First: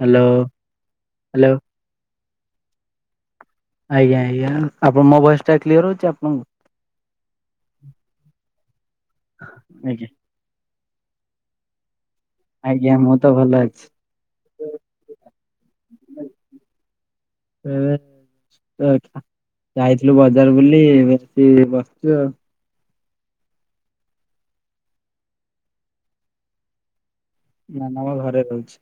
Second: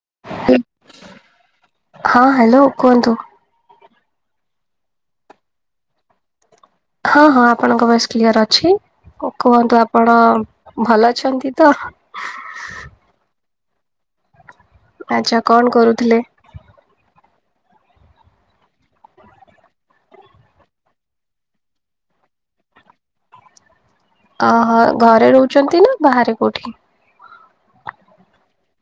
Hello hello ହଁ, hello କୁହନ୍ତୁ? ଆଜ୍ଞା ଆଜ୍ଞା, ଆପଣ ମୋ ଭଏସ ଟା କ୍ଲିୟର ହଉଚି, ଆପଣଙ୍କୁ? ହଁ ହଁ ଆପଣଙ୍କ ଭଏସ କ୍ଲିୟର ଅଛି। କ କୁହନ୍ତୁ ଆଜ୍ଞା ଆପଣ ଭଲ ଅଛନ୍ତି ତ? ଆଜ୍ଞା, ମୁଁ ତ ଭଲ ଅଛି। ଆଚ୍ଛା କଣ କରୁଥିଲେ? ମୁଁ ଆଇଥ ଆଇଥିଲୁ ବଜାର ବୁଲି ଏଠି ବସିଚି ଆଉ। ଅହ ଘରେ ରହୁଛନ୍ତି ନା ବାହାରେ କୋଉଠି? ମୁଁ ମୋର ଘରେ ରହୁଚି।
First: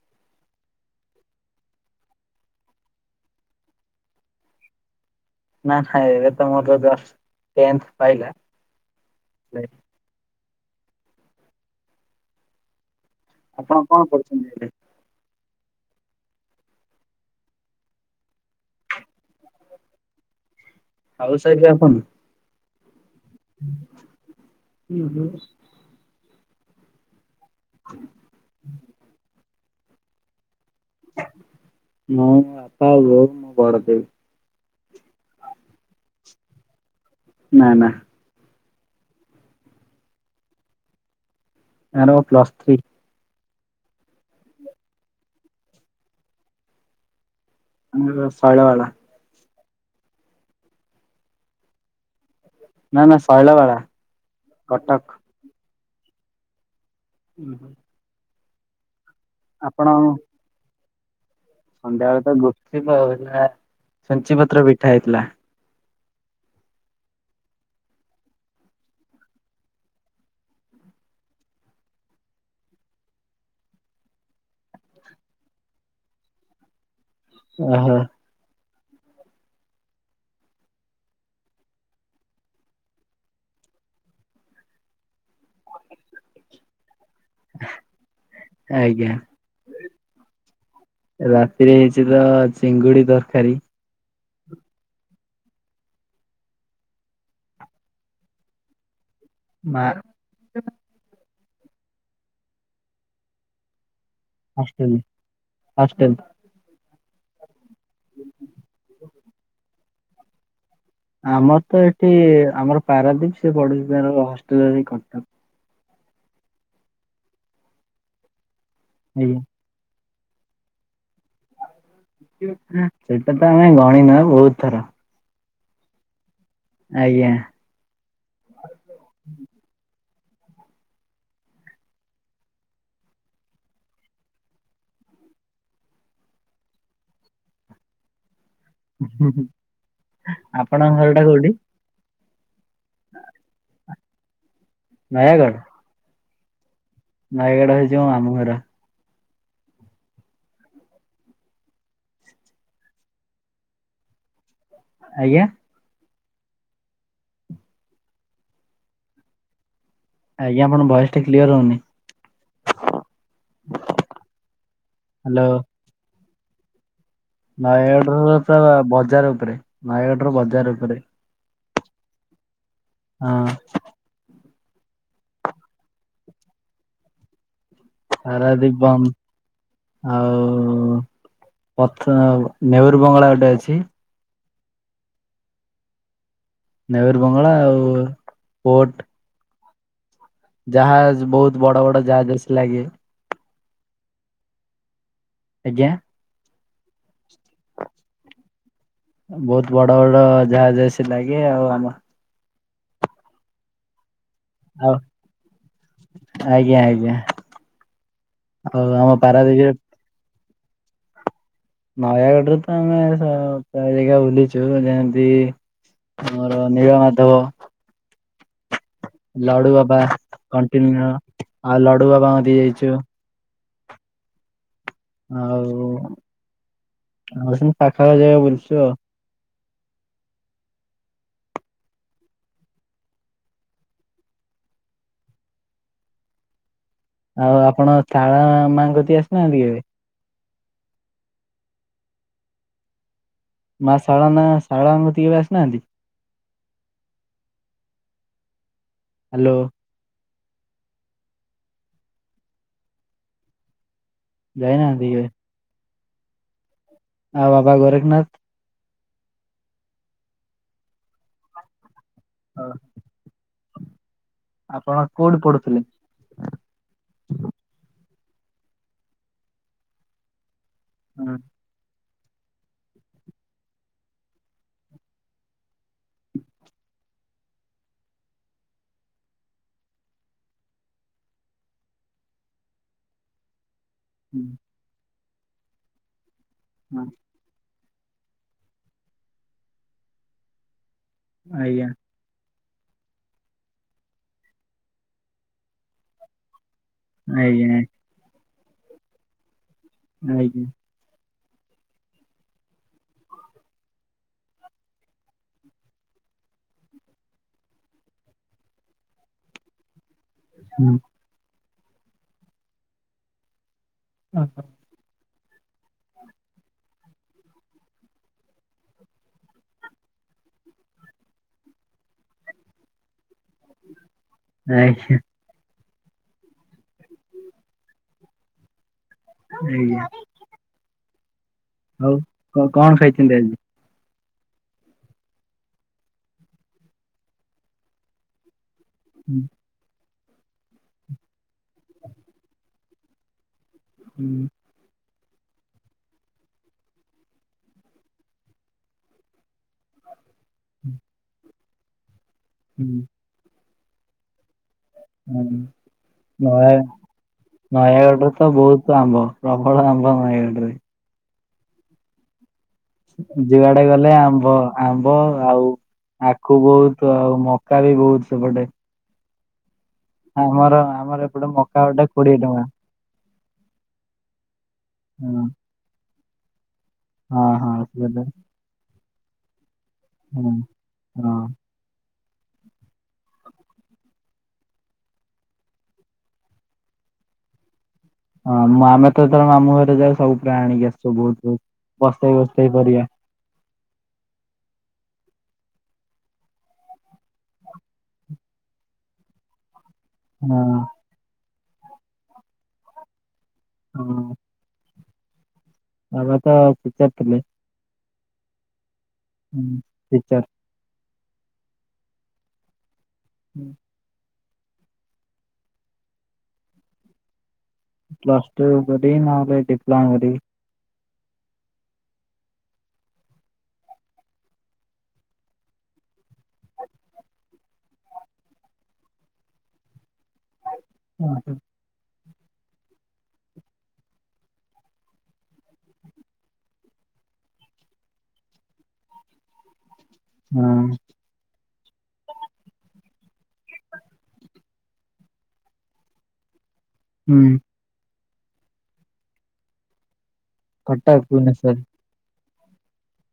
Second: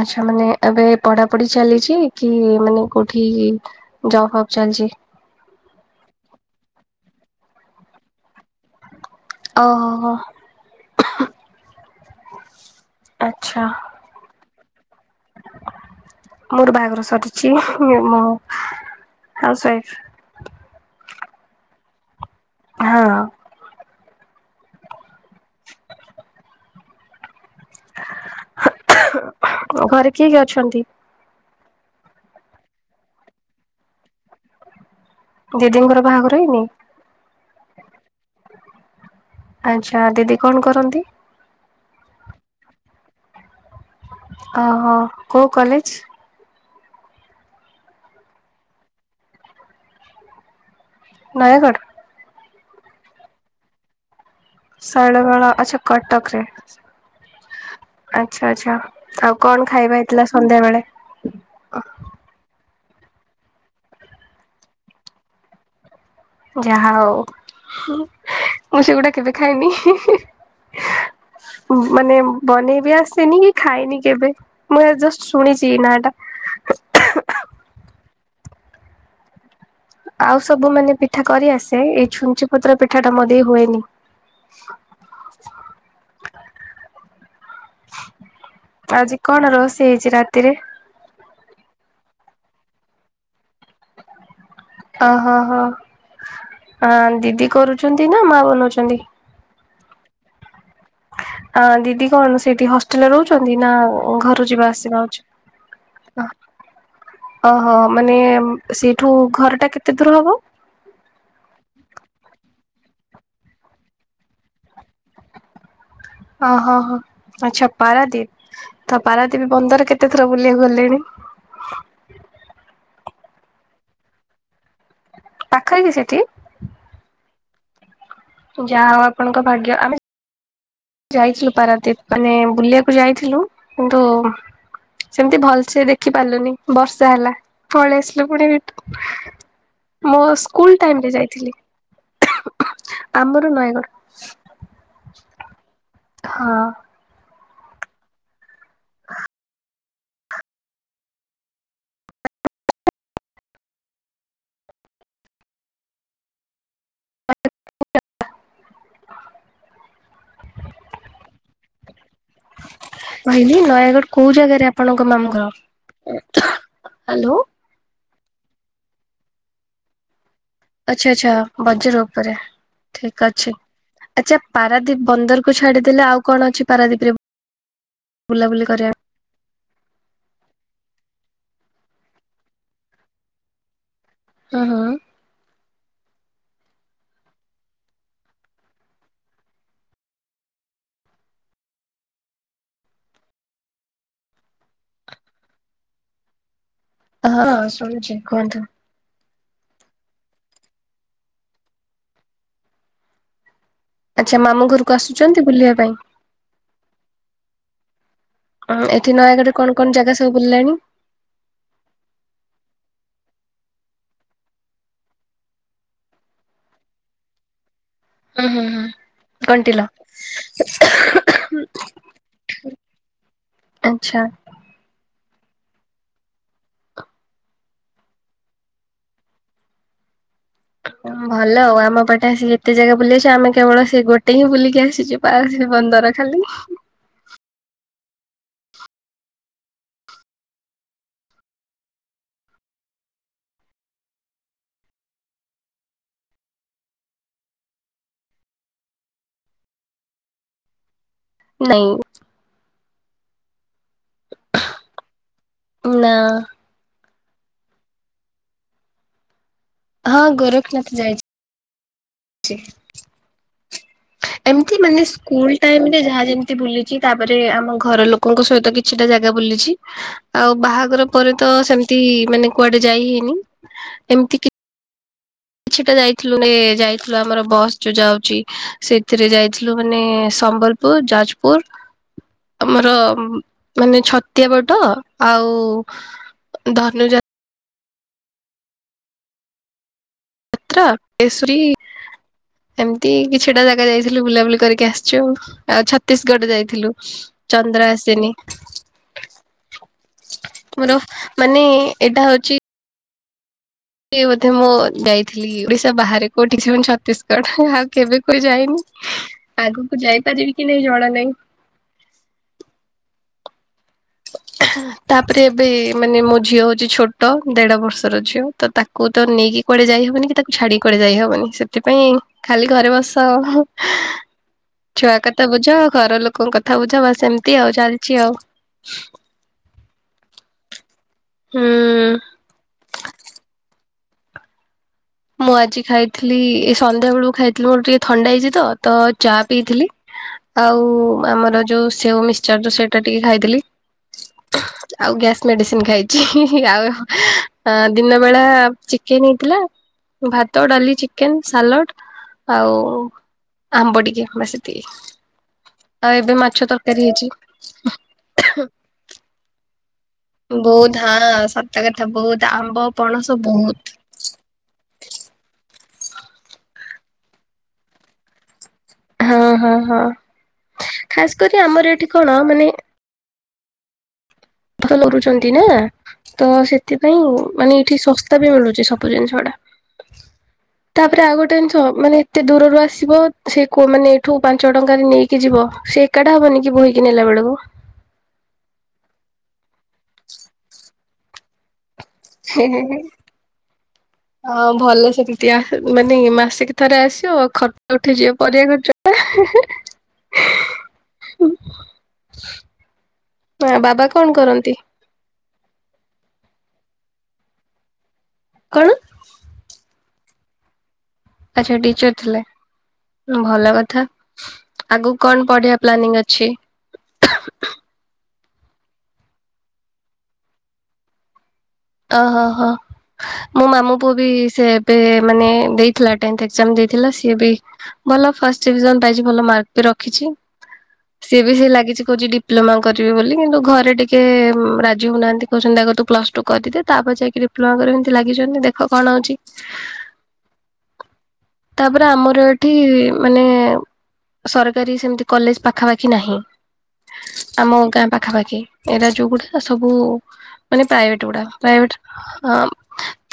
ଆଚ୍ଛା ମାନେ ଏବେ ପଢାପଢି ଚାଲିଚି କି ମାନେ କୋଉଠି ଯଅ ଫବ ଚାଲଚି। ନା ନାଇ ଏବେ ତ ମୋର ଜଷ୍ଟ ଟେନ୍ଥ ସଇଲା। ଓହୋ। ଆଛା ଆପଣ କଣ କରୁଛନ୍ତି ଏବେ? ମୋର ବାହାଘର ସରିଛି। ଇଏ ମୁଁ ହାଉସ ୱାଇଫ। ହାଉସ ୱାଇଫ ଆପଣ? ହଁ। ହୁଁ। ଘରେ କିଏ କିଏ ଅଛନ୍ତି? ମୁଁ ବାପା ବୋଉ ମୋ ବଡ ଦେବି। ଦିଦିଙ୍କର ବାହାଘର ହେଇନି? ନା ନା। ଆଚ୍ଛା ଦିଦି କଣ କରନ୍ତି? ତାର ପ୍ଲସ ଥ୍ରୀ। ଓହୋ କୋଉ କଲେଜ? ଆମର ଶୈଳବାଳା। ନୟାଗଡ଼? ନା ନା ଶୈଳବାଳା। କଟକ। ଶୈଳବାଳା ଆଛା କଟକରେ। ହୁଁ ହୁଁ। ଆଚ୍ଛା ଆଛା ଆଉ କଣ ଖାଇବା ହେଇଥିଲା ସନ୍ଧ୍ୟାବେଳେ? ସନ୍ଧ୍ୟାବେଳେ ତ ଗୁପଚୁପ ଆଉ ହେଲା ଛୁଞ୍ଚି ପତ୍ର ପିଠା ହେଇଥିଲା। ଯାହା ହଉ ମୁଁ ସେଗୁଡା କେବେ ଖାଇନି। ହଁ ମାନେ ବନେଇ ବିି ଆସେନି କି ଖାଇନି କେବେ ମୁଁ ଜଷ୍ଟ ଶୁଣିଛି ନା ଟା। ଓହୋ। ଆଉ ସବୁ ମାନେ ପିଠା କରିଆସେ ଏଇ ଛୁଞ୍ଚି ପତ୍ର ପିଠା ଟା ମୋ ଦେଇ ହୁଏନି। କ ଆଜ୍ଞା ଆଜି କଣ ରୋଷେଇ ହେଇଛି ରାତିରେ? ରାତିରେ ହେଇଛି ତ ଚିଙ୍ଗୁଡି ତରକାରୀ। ଓହୋ ହୋ ଦିଦି କରୁଛନ୍ତି ନା ମା ବନାଉଛନ୍ତି? ମାଆ। ଆ ଦିଦି କଣ ସେଇଠି ହଷ୍ଟେଲରେ ରହୁଛନ୍ତି ନା ଘ ଟୁ ଯିବା ହଷ୍ଟେଲ ଆସିବା ହଷ୍ଟେଲ। ଉଚିତ ଅହ। ଓହୋ ମାନେ ସେଇଠୁ ଘରଟା କେତେ ଦୂର ହବ? ଆମର ତ ଏଠି ଆମର ପାରାଦୀପ ସେ ପଢୁଛି ତାର ହଷ୍ଟେଲରେ ରହିକି କଟକ। ଓହୋ ହୋ ଆଚ୍ଛା ପାରାଦ୍ୱୀପ ତ ଆଜ୍ଞା ପାରାଦ୍ୱୀପ ବନ୍ଦର କେତେ କେତେ ଥର ବୁଲିବାକୁ ଗଲେଣି? ସେଇଟା ତ ଆମେ ଗଣିନୁ ଆ ବହୁତ ଥର। ପାଖରେ କି ସେଠି? ଆଜ୍ଞା। ଯାହା ହଉ ଆପଣଙ୍କ ଭାଗ୍ୟ ଆମେ ଯାଇଥିଲୁ ପାରାଦ୍ୱୀପ ମାନେ ବୁଲିବାକୁ ଯାଇଥିଲୁ କିନ୍ତୁ ସେମିତି ଭଲସେ ଦେଖିପାରିଲୁନି ବର୍ଷା ହେଲା ପଳେଇ ଆସିଲୁ ପୁଣି ରି ଆପଣଙ୍କ ଟାଇମରେ ଘରଟା ଯାଇଥିଲି କୋଉଠି? ଆମର ନୟାଗଡ଼। ନୟାଗଡ? ହଁ। ନୟାଗଡ ହେଇଚି ହଉଚି ମୋ ମାମୁଁ ଘର। ଆଜ୍ଞା [inaudible] ଆଜ୍ଞା ଆପଣ ଭଏସ ଟା କ୍ଲିୟ ହଉନି? କହିଲି ନୟାଗଡ କୋଉ ଜାଗାରେ ଆପଣଙ୍କ ମାମୁ ହ୍ୟାଲୋ ଘଅ‌। ଅଧା ହାଲୋ ନୟାଗଡ ରର ବଜାର ଉପରେ ନୟାଗଡ ର ବଜାର ଉ ଆଚ୍ଛା ଆଚ୍ଛା ବଜାର ଉପରେ ଠିକ୍ ହଁ ଅଛି। ଆଚ୍ଛା ପାରାଦୀପ ବନ୍ଦରକୁ ଛାଡିଦେଲେ ଆଉ କଣ ଅଛି ପାରାଦୀପରେ ବୁଲାବୁଲି ପାରାଦୀପ କରିବା? ବନ୍ଦ ଆଉ ପଥ ନେହରୁ ବଙ୍ଗଳା ଗୋଟେ ଅଛି। ହଁ ହଁ ନେହେରୁ ବଙ୍ଗଳା ଆଉ ପୋର୍ଟ। ଜାହାଜ ବହୁତ ବଡ଼ ବଡ଼ ଜାହାଜ ଆସି ଲାଗେ। ଆଜ୍ଞା ହଁ ଶୁଭୁଚି କୁହନ୍ତୁ? ବହୁତ ବଡ ବଡ ଜାହାଜ ଆସ ଲାଗେ ଆଉ ଆମ ଆଚ୍ଛା ମାମୁଁ ଘରକୁ ଆଉ ଆସୁଛନ୍ତି ବୁଲିବା ପାଇଁ? ଆଜ୍ଞା ଆଜ୍ଞା ଆଉ ଆମ ଏଠି ନୟାଗଡରେ ପାରାଦ୍ୱୀପରେ କଣ କଣ ଜାଗା ସବୁ ବୁଲିଲାଣି? ନୟାଗଡରେ ତ ଆମେ ସ ଜାଗାଏରିକ ବୁଲିଚୁ ଯେମିତି ଆମର ନୀଳ ମାଧବ। ହୁଁ ହୁଁ ହୁଁ ଲଡୁ କଣ୍ଟିଲ ବାବା, କଣ୍ଟିନ୍ୟ ଆଉ ଲଡୁ ବାବା କତିକି ଯାଇଚୁ। ଆଚ୍ଛା ଆଉ ଆଉ ସବୁ ପାଖା ପାଖି ଜାଗା ବୁଲଚୁ ଆଉ। ଭଲ ଆଉ ଆମ ପଟେ ଆସିକି ଏତେ ଜାଗା ବୁଲି ଆସଚ ଆମେ କେବଳ ସେ ଗୋଟେ ହିଁ ବୁଲିକି ଆସିଚୁ। ବାଜୀ ବନ୍ଦର ଖାଲି। ଆଉ ଆପଣ ତାଳା ମାଙ୍କ କତିକି ଆସିନାହାନ୍ତି କେବେ? ମା ଶାଳ ନା ଶଳାଙ୍କୁ କତିକି କେବେ ଆସିନାହାନ୍ତି? ହ୍ୟାଲୋ ନାଇଁ ଯାଇନାହାନ୍ତି କେବେ? ନାଁ ହଁ ବାବା ଗୋରେଖନାଥ? ହଁ ଗୋରଖନାଥ ଯାଇଚି। [inaudible] ଏମତି ମାନେ ଆପଣ କୋଉଠି ସ୍କୁଲ ପଢୁଥିଲେ? ଟାଇମରେ ଯାହା ଯେମି ତି ବୁଲିଚି ତାପରେ ଆମ ଘର ଲୋକଙ୍କ ସହିତ କିଛିଟା ଜାଗା ବୁଲିଚି ଆଉ ବାହା ଘରେ ପରେ ହଁ, ତ ସେମିତି ମାନେ କୁଆଡେ ଯାଇ ହେଇନି ଏମିତିକି କିଛିଟା ଯାଇଥିଲୁ ନେ ଯାଇଥିଲୁ ଆମର ବସ୍ ଯୋଉ ଯାଉଚି ସେଥିରେ ଯାଇଥିଲୁ ମାନେ ସମ୍ବଲ ପୁରୀ, ଯାଜପୁର ଆମର ମାନେ ଛ ତିଆବଟ ଆଉ ହଁ, ଧନୁଜା ଆଜ୍ଞା [inaudible] ଏମିତି କିଛିଟା ଜାଗା ଯାଇଥିଲୁ ବୁଲାବୁଲି କରିକି ଆସଚୁ ଆଉ ଛତିଶଗଡ ଯାଇଥିଲୁ। ଆଜ୍ଞା ଚନ୍ଦ୍ର ଆସନି। ନାଇକି। ମୋର ମାନେ ଏଇଟା ହଉଛି ସେ ବୋଧେ ମୁଁ ଯାଇଥିଲି ଓଡିଶା ବାହାରେ କୋଉଠିକି କହନି ଛତିଶଗଡ ଆଉ କେବେ କୁଆଡେ ଯାଇନି। ଆଗକୁ ଯାଇପାରିବି କି ନାଇଁ ହୁଁ, ଜଣା ନାହିଁ। ଓହୋ। ତାପରେ ଏବେ ମାନେ ମୋ ଝିଅ ହଉଛି ଛୋଟ ଦେଢ ବର୍ଷର ଝିଅ ତ ତାକୁ ତାକୁ ତ ନେଇକି କୁଆଡେ ଯାଇ ହବନି କି ତାକୁ ଛାଡିକି କୁଆଡେ ଯାଇ ହବନି ସେଥିପାଇଁ ଖାଲି ଘରେ ବସ [unintelligible] ଛୁଆ କଥା ବୁଝ ଘର ଲୋକଙ୍କ କଥା ବୁଝ ବାସ୍ ଏମିତି ଆଉ ଚାଲିଛି ଆଉ। ହୁଁ। ହୁଁ। ଆଉ କ-କଣ ଖାଇଛନ୍ତି ଆଜି? ମୁଁ ଆଜି ଖାଇଥିଲି ଏ ସନ୍ଧ୍ୟା ବେଳକୁ ଖାଇଥିଲି ମୋର ଟିକେ ଥଣ୍ଡା ହେଇଛି ତ ତ ଚା ହୁଁ, ପିଇଥିଲି। ଆଉ ଆମର ଯୋଉ ସେଓ ମିକ୍ସଚର ରୁ ସେଇଟା ଟିକେ ଖାଇଥିଲି। ହୁଁ। ଆଉ ଗ୍ୟାସ୍ ମେଡିସିନ୍ ଖାଇଛି ଆଉ ଦିନ ବେଳା ଚିକେନ୍ ହେଇଥିଲା [unintelligible] ଭାତ, ଡାଲି, ଚିକେନ୍, ସାଲଟ୍ ଆଉ ହୁଁ, ଆମ୍ବ ଟିକେ ବାସ୍ ଏ ହୁଁ, ନୟା ତରକାରୀ ହେଇଛି। - ନୟାଗଡ଼ରେ ତ ବହୁତ ଆମ୍ବ। ପ୍ରବଳ ଆମ୍ବ। ନୟାଗଡ଼ରେ। ବହୁତ୍ ହଁ ସତ ରେ ତ ବହୁତ ଆମ୍ବ ପଣସ ବହୁତ। ଯୁଆଡେ ଗଲେ ଆମ୍ବ ଆମ୍ବ ଆଉ ଆଖୁ ବହୁତ୍ ଆଉ ମକା ବି ବହୁତ୍ ସେପଟେ ହଁ, ହଁ, ହଁ ଆମର ଆମର ଖାସ୍ ଏପଟେ କରି ମକା ଆମର ଗୋଟେ ଏଠି କଣ କୋଡିଏ ଟଙ୍କା ମାନେ ହଁ ଲରୁଛନ୍ତି ନା ତ ସେଥିପାଇଁ ହଁ ମାନେ ହଁ। ଏଠି ସେପଟେ। ଶସ୍ତା ବି ମିଳୁଛି ସବ୍ [unintelligible] ସବୁ ଜିନିଷ ଗୁଡା ହଁ ତାପରେ ହଁ। ଆଉ ଗୋଟେ ଜିନିଷ ମାନେ ଏତେ ଦୂରରୁ ଆସିବ ସେ କୋଉ ମାନେ ଏଇଠୁ ପାଞ୍ଚ ଟଙ୍କାରେ ନେଇକି ଯିବ ସେ ଏଗାରଟା ହବନି ବୋହିକ ନେଲା ବେଳକୁ [unintelligible] ହଁ ମୁଁ ଆମେ ତ ଯେତେବେଳେ ମାମୁଁ ଘର ଯାଉ ସବୁ ପ୍ରାୟ ଆଣିକି ଆଶୁ ବହୁତ୍ ବହୁତ୍। [inaudible] ହେ, ହେ। [inaudible] ହଁ ଭଲ ସେ ଚୁଟିଆ ମାନେ ମାସକୁ ଥରେ ଆସିବ ଖର୍ଚ୍ଚ ଉଠେଇଯିବ ପରିବା ଖର୍ଚ୍ଚ ଟା [unintelligible] ହଁ। [unintelligible] ମା ବାବା ହଁ କଣ କରନ୍ତି? ବାବା ତ ଠିକ୍ ଠାକ୍ ଥିଲେ [unintelligible] କଣ? ହୁଁ, ଟିଚର। ଆଚ୍ଛା ଟିଚର୍ ଥିଲେ ହୁଁ ଭଲ କଥା। ଆଗକୁ କଣ ପଢ଼ିବା ପ୍ଲାନିଙ୍ଗ ଅଛି? ପ୍ଲସ୍ ଟୁ କରବି ନହେଲେ ଡିପ୍ଲୋମା କରିବି [unintelligible] ଓହୋ ହୋ। ମୋ ମାମୁ ପୁଅ ବି ସେ ଏବେ ମାନେ ଦେଇଥିଲା ଟେନ୍ଥ ଏକ୍ସାମ୍ ଦେଇଥିଲା ସି ବି ଭଲ ଫାଷ୍ଟ ଡିଭିଜନ ପାଇଛି ଭଲ ମାର୍କ ବି ରଖିଛି, ସିଏ ବି ହଁ ସେ ଲାଗିଛି କହୁଛି ଡି ଡିପ୍ଲୋମା କରିବି ବୋଲି କିନ୍ତୁ ଘରେ ଟିକେ ରାଜି ହଉନାହାନ୍ତି କହୁଛନ୍ତି ଆଗ ତୁ ପ୍ଲସ୍ ଟୁ କରିଦେ ତାପରେ ଯାଇକି ଡିପ୍ଲୋମା କରିବୁ ଏମିତି ଲାଗିଛନ୍ତି ଦେଖ କଣ ହଉଛି। ହଁ। ତାପରେ ଆମର ଏଠି ମାନେ ସରକାରୀ ସେମିତି କଲେଜ ପାଖାପାଖି ନାହିଁ। ହୁଁ। ଆମ ଗାଁ ପାଖାପାଖି ଏଟ ଯୋଉ ଗୁଡା ସବୁ ମାନେ କଟକ ପ୍ରାଇଭେଟ ଗୁଡା ଭୁବନେଶ୍ୱର। ପ୍ରଭେଟ ହଁ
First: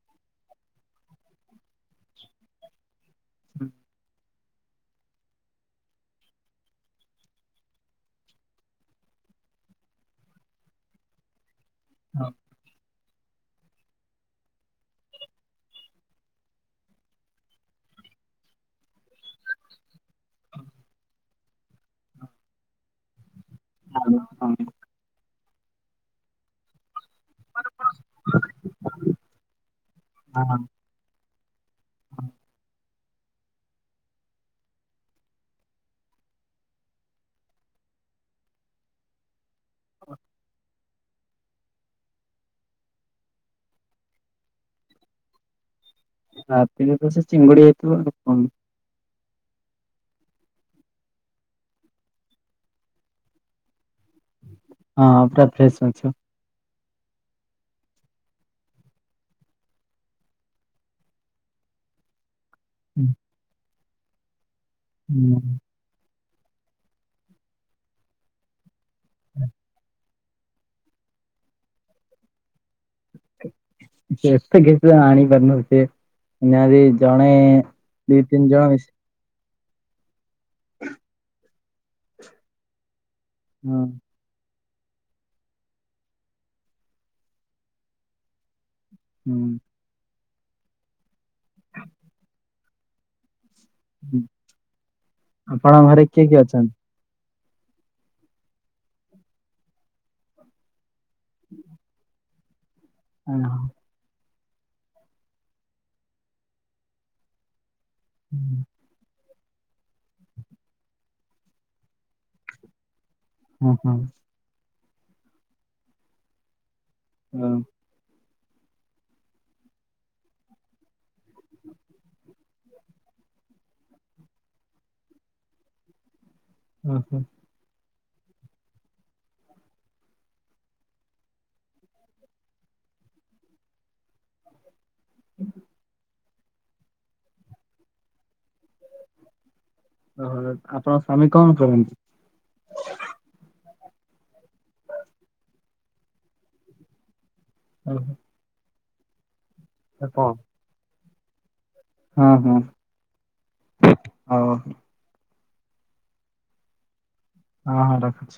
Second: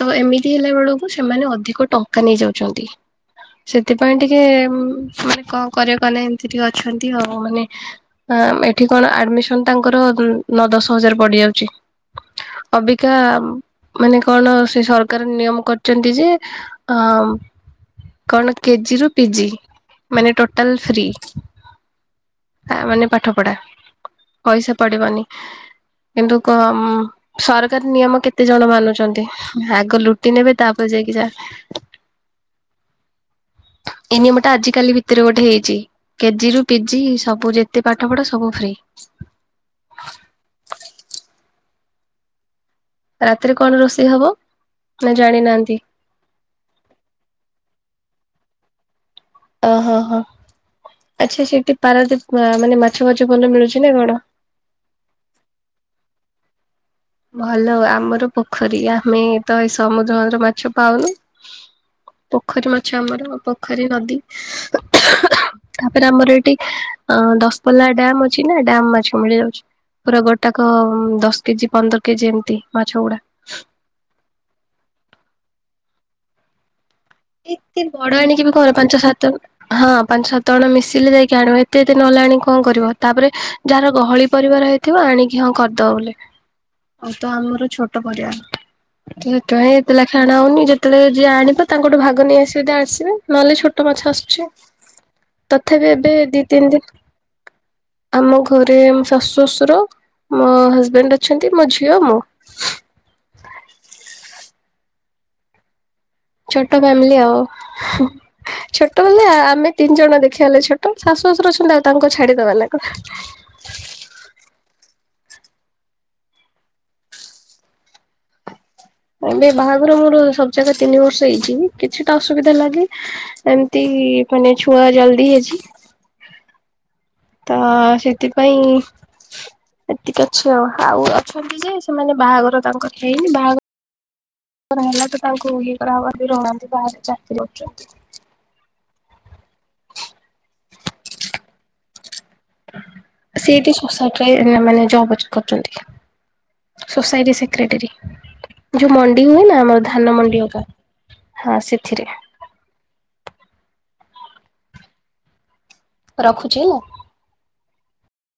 ତ ଏମିତି ହେଲା ବେଳକୁ ସେମାନେ ଅଧିକ ଟଙ୍କା ନେଇଯାଉଛନ୍ତି। ସେଥିପାଇଁ ଟିକେ କଣ କର କ ନା ଏମିତି ଟିକେ ଅଛନ୍ତି ଆଉ ମାନେ ହ ଏଠି କଣ ଆଡମିସନ ତାଙ୍କର ନଅ ଦଶ ହଜାର ପଡିଯାଉଛି। [inaudible] ଅବିକା ମାନେ କଣ ସେ ସରକାର ନିୟମ କରିଛନ୍ତି ଯେ ଅ କଣ କେଜି ରୁ ପିଜି ମାନେ ଟୋଟାଲ ଫ୍ରିରି। ମାନେ ପାଠ ପଢା। ଆଉ କଣ? ପଇସା ପଡିବନି କିନ୍ତୁ କମ ସରକାର ନିୟମ କେତେ ଜଣ ମାନୁଛନ୍ତି ଆଗ ଲୁଟି ନେବେ ତାପରେ ଯାଇକି ଯା। ଏଇ ନିୟମ ଟା ଆଜିିକାଲି ଭିତରେ ଗୋଟେ ହେଇଛି। କେଜି ରୁ ପିଜି ସବୁ ଯେତେ ପାଠ ପଢ ସବୁ ଫ୍ରିରି। [inaudible] ରାତିରେ କଣ ରୋଷେଇ ହବ ନା ଜାଣି ନାହାନ୍ତି। ରାତିରେ ତ ସେ ଚିଙ୍ଗୁଡି ହେଇଥିବ କ ଓହୋ ହଁ ଆଚ୍ଛା ସେଠି ପାରାଦ ମାନେ ମାଛ ଫାଛ ଭଲ ମିଳୁଛି ନା କଣ? ହଁ ପୁରା ଫ୍ରେଶ ମାଛ। ଭଲ ଆମର ପୋଖରୀ ଆମେ ତ ଏଇ ସମୁଦ୍ରର ମାଛ ପାଉନୁ। [inaudible] ପୋଖରୀ ମାଛ ଆମର ପୋଖରୀ ନଦୀ। [inaudible] [inaudible] ତାପରେ ଆମର ଏଠି ଅ ଦଶପଲ୍ଲା ଡାମ ଅଛି ନା ଡାମ ମାଛକୁ ମିଳି ଯାଉଛି। ପୁରା ଗୋଟାକ ଦଶ କେଜି ପନ୍ଦର କେଜି ଏମିତି ମାଛ ଗୁଡା। [unintelligible] ଏତେ ବଡ ଦି ଆଣିକ ତିନି ବି ଜଣ ଘର ମିଶି ପାଞ୍ଚ ସାତ ହଁ ପାଞ୍ଚ ସାତ ଜଣ ମିଶିଲେ ଯାଇକି ଆଣିବ ଏତେ ଏତେ ନହେଲେ ଆଣି କଣ କରିବ। ତାପରେ ହଁ ଯାହାର ଗହଳି ପରିବାର ହେଇ ଥିବ ଆଣିକି ହଁ କରିଦବ ବୋଲି ଆଉ ତ ଆମର ଛୋଟ ପରିବାର। ହେ କାଇଁ ଯେତେବେଳେ ଖେଣା ହଉନି ଯେତେବେଳେ ଯିଏ ଆଣିବ ତାଙ୍କଠୁ ଭାଗ ନେଇ ଆସିବ ଯି ଆସିବେ ନହେଲେ ଛୋ ଛଟ ମାଛ ହୁଁ ଆସୁଛି ଆପଣଙ୍କ ତଥାପି ଘରେ ଏବେ କିଏ କିଏ ଦି ତିନି ଦିନ ଆମ ଘରେ ଶାଶୁ ଶଶୁର ମୋ ହଜବେଣ୍ଡ ଅଛନ୍ତି ମୋ ଝିଅ ମୁଁ। ହଁ। ଛୋଟ ଫ୍ୟାମିଲି ଆଉ। [inaudible] ଛୋଟ ହେଲେ ଆମେ ତିନି ଜଣ ଦେଖିବାଲେ ଛୋଟ ଶାଶୁ ଶାଶୁର ଅଛନ୍ତି ଆଉ ତାଙ୍କ ଛାଡିଦବା କଣ। ହୁଁ ହୁଁ। ହଁ। ଏବେ ବାହାଘର ମୋର ସବୁ ଜାଗା ତିନି ବର୍ଷ ହେଇଛି କିଛିଟା ଅସୁବିଧା ତ ଲାଗେ ଏମିତି ମାନେ ଛୁଆ ଜଲଦି ହେଇଛି। ଓହୋ। ତ ସେଥିପାଇଁ ଏତିକି ଅଛି ଆଉ ଆଉ ଅଛନ୍ତି ଯେ ସେମାନେ ବାହାଘର ତାଙ୍କର ହେଇନି ବାହାଘର ର ହେଲାଠୁ ତାଙ୍କୁ ଇଏ କରାହବ କେହି ରହୁନାହାନ୍ତି ବାହାରେ ଚାକିରୀ କରୁଚନ୍ତି। ଓହୋ, ଆପଣଙ୍କ ସ୍ୱାମୀ କଣ କରନ୍ତି? ସିଏ ଏଇଠି ସୋସାଇଟିରେ ମାନେ ଜବ ଅ କରୁଚନ୍ତି। ସୋସାଇଟି ସେକ୍ କ୍ରେଟେରୀ ଓହୋ, ଯୋଉ ମଣ୍ଡି ହୁଏ ନା ଆମର ଧାନ କଣ? ମଣ୍ଡି ଅକା ହଁ ସେଥିରେ। ହଁ ହଁ ହଉ। ରଖୁଚି ହେଲା। ହଁ ହଁ ରଖୁଚି।